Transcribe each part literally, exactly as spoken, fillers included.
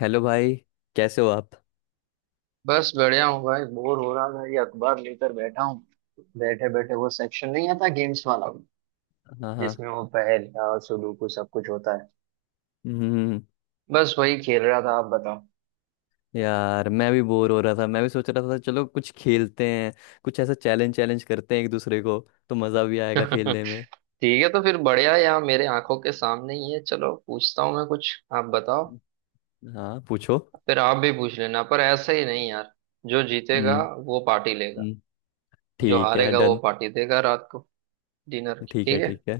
Hello भाई। कैसे हो आप? बस बढ़िया हूँ भाई। बोर हो रहा था, ये अखबार लेकर बैठा हूँ। बैठे बैठे, वो सेक्शन नहीं आता गेम्स वाला हाँ हाँ। जिसमें वो पहेल और सुडोकू सब कुछ होता है। हम्म। बस वही खेल रहा था, आप बताओ। यार मैं भी बोर हो रहा था मैं भी सोच रहा था चलो कुछ खेलते हैं। कुछ ऐसा चैलेंज चैलेंज करते हैं एक दूसरे को तो मज़ा भी आएगा खेलने में। ठीक है, तो फिर बढ़िया। यहाँ मेरे आंखों के सामने ही है, चलो पूछता हूँ मैं कुछ। आप बताओ हाँ पूछो। फिर, आप भी पूछ लेना, पर ऐसा ही नहीं यार। जो जीतेगा हम्म। वो पार्टी लेगा, हम्म, जो ठीक है हारेगा वो डन। पार्टी देगा रात को, डिनर की। ठीक है ठीक है, ठीक है।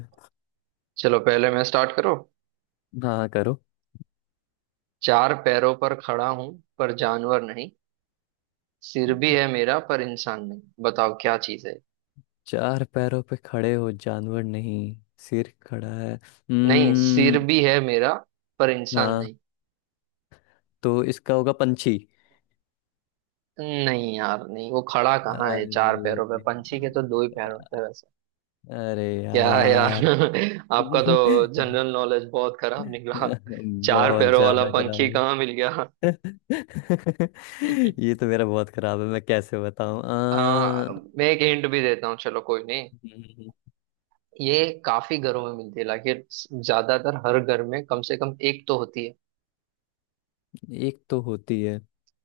चलो पहले मैं स्टार्ट करो। हाँ हाँ, करो। चार पैरों पर खड़ा हूं पर जानवर नहीं, सिर भी है मेरा पर इंसान नहीं, बताओ क्या चीज है। चार पैरों पे खड़े हो जानवर नहीं सिर खड़ा है। नहीं, सिर भी हम्म। है मेरा पर इंसान हाँ नहीं। तो इसका होगा पंछी। नहीं यार नहीं, वो खड़ा कहाँ है अरे चार पैरों पे? पंछी के तो दो ही पैर होते हैं वैसे। अरे क्या है यार यार। आपका तो जनरल नॉलेज बहुत खराब निकला। चार बहुत पैरों वाला ज्यादा पंखी खराब कहाँ मिल गया? है। ये तो मेरा बहुत खराब है मैं कैसे बताऊं? आ, आ, मैं एक हिंट भी देता हूँ, चलो कोई नहीं। ये काफी घरों में मिलती है, लाइक ज्यादातर हर घर में कम से कम एक तो होती है। एक तो होती है।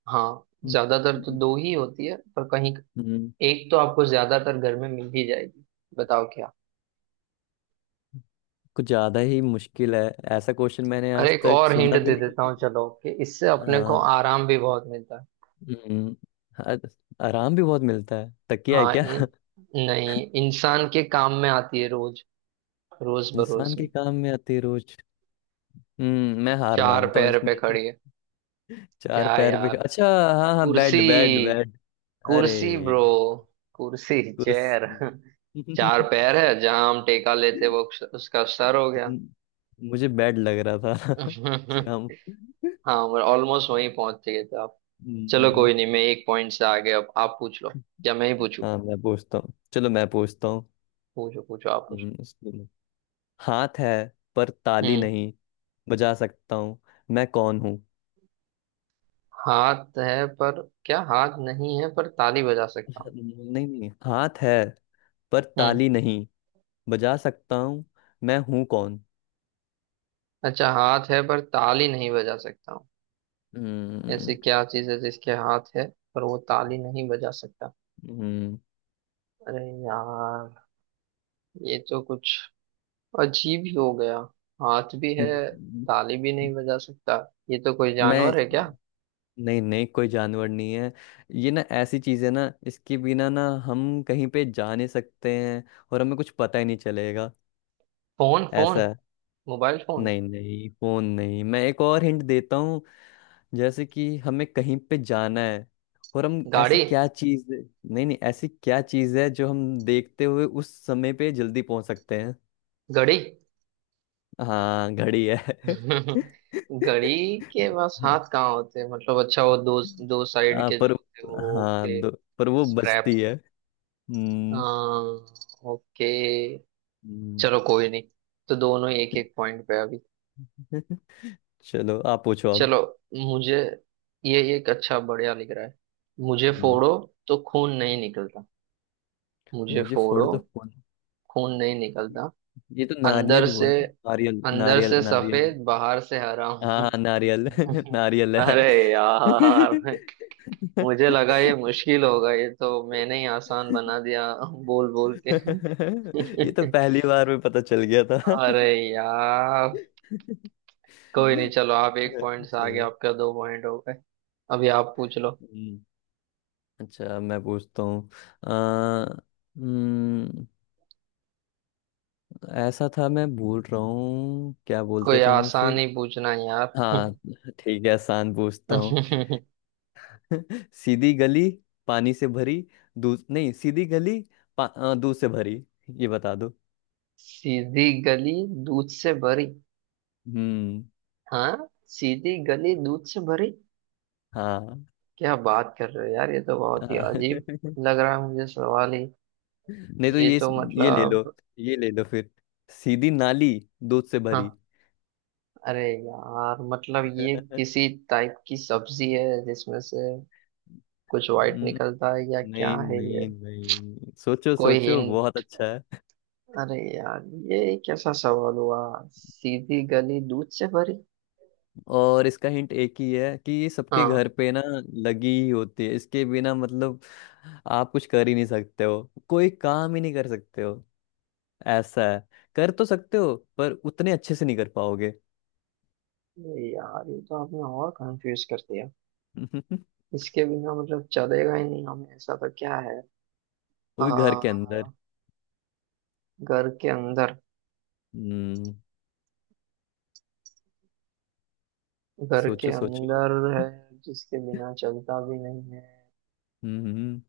हाँ, हम्म, ज्यादातर तो दो ही होती है, पर कहीं हम्म, एक तो आपको ज्यादातर घर में मिल ही जाएगी। बताओ क्या। कुछ ज्यादा ही मुश्किल है। ऐसा क्वेश्चन मैंने अरे, आज एक तक और हिंट सुना भी दे देता नहीं हूँ चलो, कि इससे है। अपने को आ, आराम भी बहुत मिलता है। हम्म, आ- आराम भी बहुत मिलता है तकिया है हाँ क्या? इन, नहीं, इंसान के काम में आती है रोज, रोज बरोज इंसान में। के काम में आती है रोज। हम्म मैं हार चार मानता हूँ पैर पे इसमें। खड़ी है। चार क्या पैर पे यार। अच्छा। हाँ हाँ कुर्सी, बेड बेड बेड। अरे कुर्सी ब्रो। कुर्सी, चेयर। कुर्सी। चार पैर है जहां हम टेका लेते वो, उसका सर हो गया। मुझे बैड लग रहा था कि हम। हाँ, ऑलमोस्ट वहीं पहुंच गए थे आप। चलो हम्म, कोई नहीं, मैं एक पॉइंट से आगे। अब आप पूछ लो, या मैं ही पूछू। हाँ मैं पूछता हूँ चलो मैं पूछता हूँ। पूछो पूछो, आप पूछो। हम्म, इसको- हाथ है पर ताली हम्म। नहीं बजा सकता हूँ। मैं कौन हूँ? हाथ है पर, क्या हाथ नहीं है पर ताली बजा सकता हूँ? नहीं नहीं हाथ है पर हम्म। ताली नहीं बजा सकता हूँ। मैं हूँ कौन? अच्छा, हाथ है पर ताली नहीं बजा सकता हूँ। ऐसी हम्म। क्या चीज है जिसके हाथ है पर वो ताली नहीं बजा सकता? हम्म, अरे यार, ये तो कुछ अजीब ही हो गया। हाथ भी है, ताली भी नहीं बजा सकता। ये तो कोई मैं, जानवर है क्या? नहीं नहीं कोई जानवर नहीं है। ये ना ऐसी चीज है ना इसके बिना ना हम कहीं पे जा नहीं सकते हैं। और हमें कुछ पता ही नहीं चलेगा। फोन, ऐसा फोन। है। Mobile phone. नहीं नहीं फोन नहीं। मैं एक और हिंट देता हूँ। जैसे कि हमें कहीं पे जाना है। और हम ऐसी गाड़ी। क्या चीज, नहीं नहीं, ऐसी क्या चीज है जो हम देखते हुए उस समय पे जल्दी पहुंच सकते हैं? घड़ी। हाँ घड़ी है। घड़ी के पास हाथ कहाँ होते हैं? मतलब अच्छा, वो दो, दो साइड हाँ, के जो पर। होते हैं वो। हाँ ओके। दो। पर वो स्ट्रैप। बचती है। हम्म। हाँ। ओके। हम्म। चलो कोई नहीं, तो दोनों एक एक पॉइंट पे अभी। चलो आप पूछो अब। चलो। मुझे, ये एक अच्छा बढ़िया लिख रहा है। मुझे हम्म, फोड़ो तो खून नहीं निकलता। मुझे मुझे फोड़ फोड़ो, तो कौन? खून नहीं निकलता। ये तो अंदर नारियल से, हुआ ना नारियल अंदर नारियल से नारियल। सफेद, बाहर से हरा हाँ हूँ। हाँ नारियल। नारियल है। अरे यार, मुझे लगा ये मुश्किल होगा, ये तो मैंने ही आसान ये बना दिया बोल बोल के। तो पहली बार में पता चल गया था। अरे यार। कोई नहीं, चलो आप एक पॉइंट से आगे, चलो। आपका दो पॉइंट हो गए। अभी आप पूछ लो। हम्म, अच्छा मैं पूछता हूँ। अ, हम्म, ऐसा था मैं भूल रहा हूँ क्या बोलते कोई थे हम उसे। आसान ही पूछना यार। हाँ ठीक है आसान पूछता हूँ। सीधी गली पानी से भरी। दूध नहीं सीधी गली। पा, अ, दूध से भरी। ये बता दो। सीधी गली, दूध से भरी। हम्म। हाँ, सीधी गली दूध से भरी। हाँ हाँ। क्या बात कर रहे हो यार, ये तो बहुत ही अजीब लग रहा है मुझे सवाल ही। नहीं तो ये ये। तो ये ले लो। मतलब, ये ले लो फिर। सीधी नाली दूध से हाँ। भरी। अरे यार, मतलब ये हम्म, किसी टाइप की सब्जी है जिसमें से कुछ व्हाइट निकलता है या क्या नहीं है ये? नहीं नहीं सोचो कोई सोचो बहुत हिंट? अच्छा। अरे यार, ये कैसा सवाल हुआ? सीधी गली, दूध से भरी। और इसका हिंट एक ही है कि ये सबके हाँ। घर पे ना लगी ही होती है, इसके बिना मतलब आप कुछ कर ही नहीं सकते हो, कोई काम ही नहीं कर सकते हो। ऐसा है। कर तो सकते हो पर उतने अच्छे से नहीं कर पाओगे। अरे यार, ये तो आपने और कंफ्यूज कर दिया। वो इसके बिना मतलब चलेगा ही नहीं हमें, ऐसा तो क्या है? भी घर के आ, अंदर। घर के अंदर? हम्म। घर के सोचो सोचो। अंदर है जिसके बिना चलता भी नहीं है? हम्म।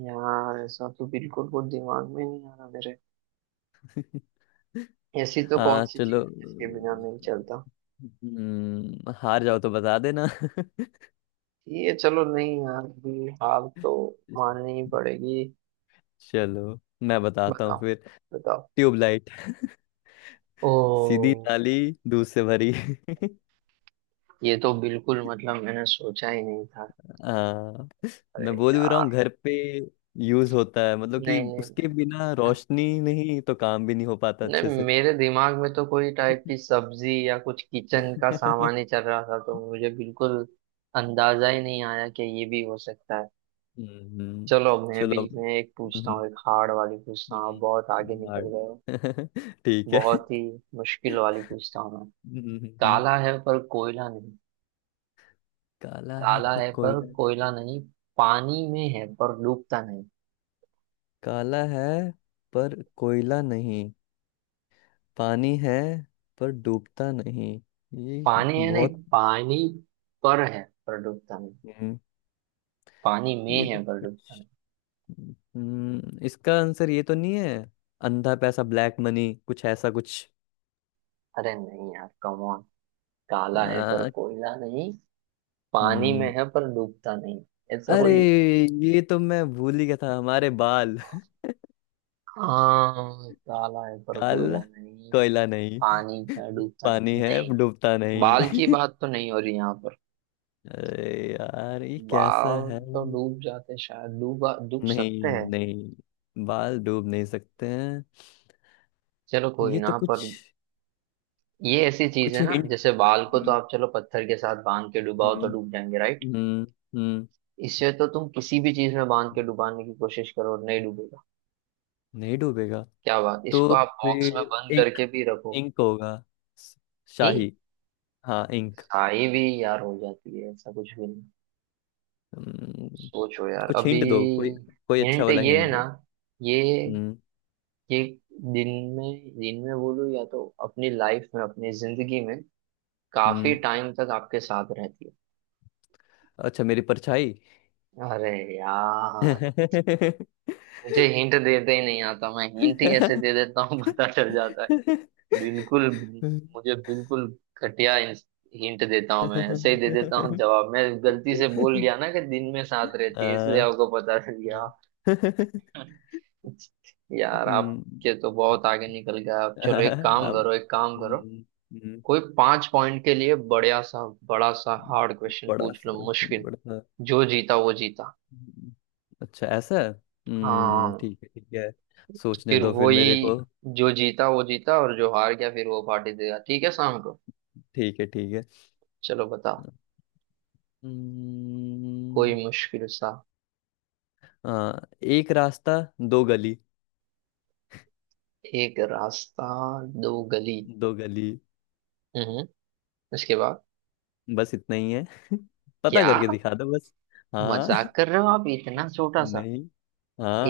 यार ऐसा तो बिल्कुल कुछ दिमाग में नहीं आ रहा मेरे। ऐसी तो कौन आ, सी चलो। चीज है जिसके बिना नहीं चलता? हम्म, हार जाओ तो बता देना। ये चलो नहीं यार, अभी हार तो माननी ही पड़ेगी। चलो मैं बताता हूँ बताओ, फिर। बताओ। ट्यूबलाइट। ओ। सीधी ताली दूध से भरी। ये तो बिल्कुल मतलब मैंने सोचा ही नहीं था। हाँ अरे मैं बोल भी रहा यार। हूँ घर पे यूज होता है मतलब कि नहीं नहीं उसके नहीं, बिना हाँ, रोशनी नहीं तो काम भी नहीं हो पाता अच्छे नहीं से। मेरे दिमाग में तो कोई टाइप की सब्जी या कुछ किचन का सामान ही चल रहा था, तो मुझे बिल्कुल अंदाजा ही नहीं आया कि ये भी हो सकता है। हम्म। चलो मैं भी, चलो। मैं एक पूछता हम्म, हूँ, एक हार्ड वाली पूछता हूँ। आप बहुत आगे हम्म, निकल hard। गए हो। ठीक है। बहुत ही मुश्किल वाली पूछता हूँ मैं। हम्म, काला है पर कोयला नहीं। काला है काला पर है पर कोयला। कोयला नहीं, पानी में है पर डूबता नहीं। काला है पर कोयला नहीं। पानी है पर डूबता नहीं। ये पानी है, नहीं बहुत। पानी पर है, पर डूबता नहीं। हम्म, पानी में ये तो है पर डूबता नहीं। कुछ। हम्म इसका आंसर ये तो नहीं है? अंधा पैसा ब्लैक मनी कुछ ऐसा कुछ। अरे नहीं यार, कम ऑन। काला है पर आ, कोयला नहीं, पानी में हम्म है पर डूबता नहीं। ऐसा अरे कोई। ये तो मैं भूल ही गया था हमारे बाल। हाँ, काला है पर कोयला काल नहीं, कोयला नहीं। पानी में डूबता नहीं पानी है नहीं। डूबता बाल की नहीं। बात तो नहीं हो रही यहाँ पर? अरे यार ये कैसा वाव है? तो डूब जाते शायद, डूबा, डूब नहीं सकते हैं। नहीं बाल डूब नहीं सकते हैं। चलो कोई ये तो ना। कुछ। पर ये ऐसी चीज कुछ है ना, हिंट। जैसे बाल को तो हम्म आप चलो पत्थर के साथ बांध के डुबाओ तो हम्म डूब जाएंगे राइट? हम्म हम्म। इससे तो तुम किसी भी चीज में बांध के डुबाने की कोशिश करो और नहीं डूबेगा। नहीं डूबेगा। क्या बात। इसको तो आप बॉक्स में फिर बंद इंक। करके भी रखो। इंक होगा। स- नहीं, शाही। हाँ इंक। साई भी यार हो जाती है, ऐसा कुछ भी नहीं। हम्म, सोचो यार कुछ अभी। हिंट दो कोई। कोई अच्छा हिंट वाला ये है हिंट दो। ना, ये हम्म ये दिन में दिन में बोलो, या तो अपनी लाइफ में, अपनी जिंदगी में काफी हम्म। टाइम तक आपके साथ रहती अच्छा मेरी परछाई। है। अरे यार, मुझे हिंट देते ही नहीं आता, मैं हिंट ही ऐसे आ, दे देता हूँ पता चल जाता है। बिल्कुल, मुझे बिल्कुल घटिया हिंट देता हूँ मैं, ऐसे ही दे देता हूँ जवाब। मैं गलती से बोल गया ना कि दिन में साथ रहती है, इसलिए आपको पता चल गया। यार हम्म, आपके तो बहुत आगे निकल गया। आप चलो एक काम अब करो, एक काम करो, हम्म, हम्म, कोई पांच पॉइंट के लिए बढ़िया सा, बड़ा सा हार्ड क्वेश्चन बड़ा पूछ सा लो, मुश्किल। बड़ा सा। जो जीता वो जीता। हम्म, अच्छा ऐसा है? हम्म हाँ, ठीक है ठीक है। सोचने फिर दो फिर मेरे को। वही, जो जीता वो जीता, और जो हार गया फिर वो पार्टी देगा, ठीक है, शाम को। ठीक है ठीक है। चलो बता, कोई हम्म, मुश्किल सा। आ, एक रास्ता दो गली। एक रास्ता, दो गली। दो गली। हम्म, उसके बाद? बस इतना ही है। पता क्या, करके दिखा दो बस। मजाक हाँ। कर रहे हो आप, इतना छोटा सा? नहीं।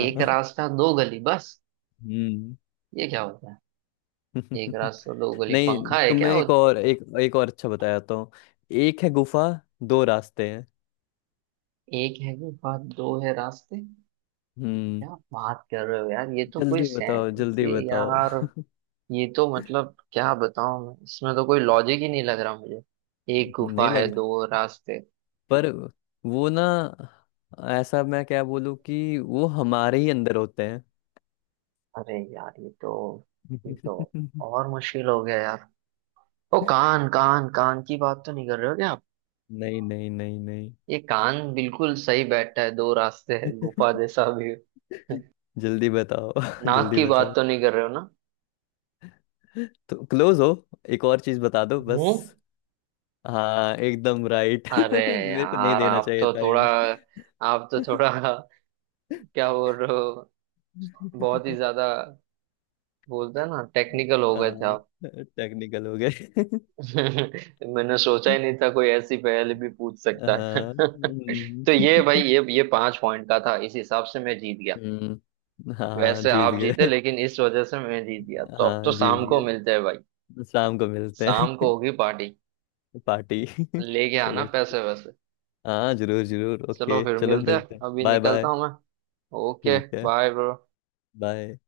एक रास्ता, दो गली बस? हम्म। ये क्या होता है? एक रास्ता, दो गली, नहीं पंखा है तुम्हें क्या? एक और और एक एक और अच्छा बताता हूँ। एक है गुफा दो रास्ते हैं। एक है गुफा, दो है रास्ते? हम्म। क्या बात कर रहे हो यार, ये तो कोई जल्दी बताओ सेंस जल्दी बताओ। यार। ये तो मतलब क्या बताऊं मैं, इसमें तो कोई लॉजिक ही नहीं लग रहा मुझे। एक नहीं गुफा लग है, रहा। दो रास्ते। पर वो ना ऐसा मैं क्या बोलूँ कि वो हमारे ही अंदर होते अरे यार, ये तो ये तो हैं। और मुश्किल हो गया यार। ओ, कान, कान कान की बात तो नहीं कर रहे हो क्या आप? नहीं नहीं नहीं नहीं। ये कान बिल्कुल सही बैठा है, दो रास्ते है, गुफा जैसा भी है। जल्दी बताओ नाक जल्दी की बात बताओ। तो नहीं कर रहे हो ना? तो क्लोज हो एक और चीज बता दो बस। मुंह। हाँ एकदम राइट। अरे मेरे को नहीं यार, देना आप चाहिए तो था थोड़ा एंड। आप तो थोड़ा क्या बोल रहे हो। बहुत ही ज्यादा, बोलते हैं ना, टेक्निकल हो गए थे आप। टेक्निकल हो गए। मैंने सोचा ही नहीं था कोई ऐसी पहेली भी पूछ सकता है। हाँ हम्म। तो ये भाई, ये ये पांच पॉइंट का था, इस हिसाब से मैं जीत गया। हम्म, हाँ वैसे जीत आप जीते, गए। लेकिन इस वजह से मैं जीत गया, तो अब हाँ तो जीत शाम को गए। मिलते हैं भाई। शाम को मिलते शाम को हैं। होगी पार्टी, पार्टी। लेके आना चलो। पैसे वैसे। हाँ जरूर जरूर चलो ओके फिर चलो मिलते मिलते हैं, हैं अभी बाय निकलता बाय। हूँ मैं। ओके, ठीक है। Bye bro. बाय।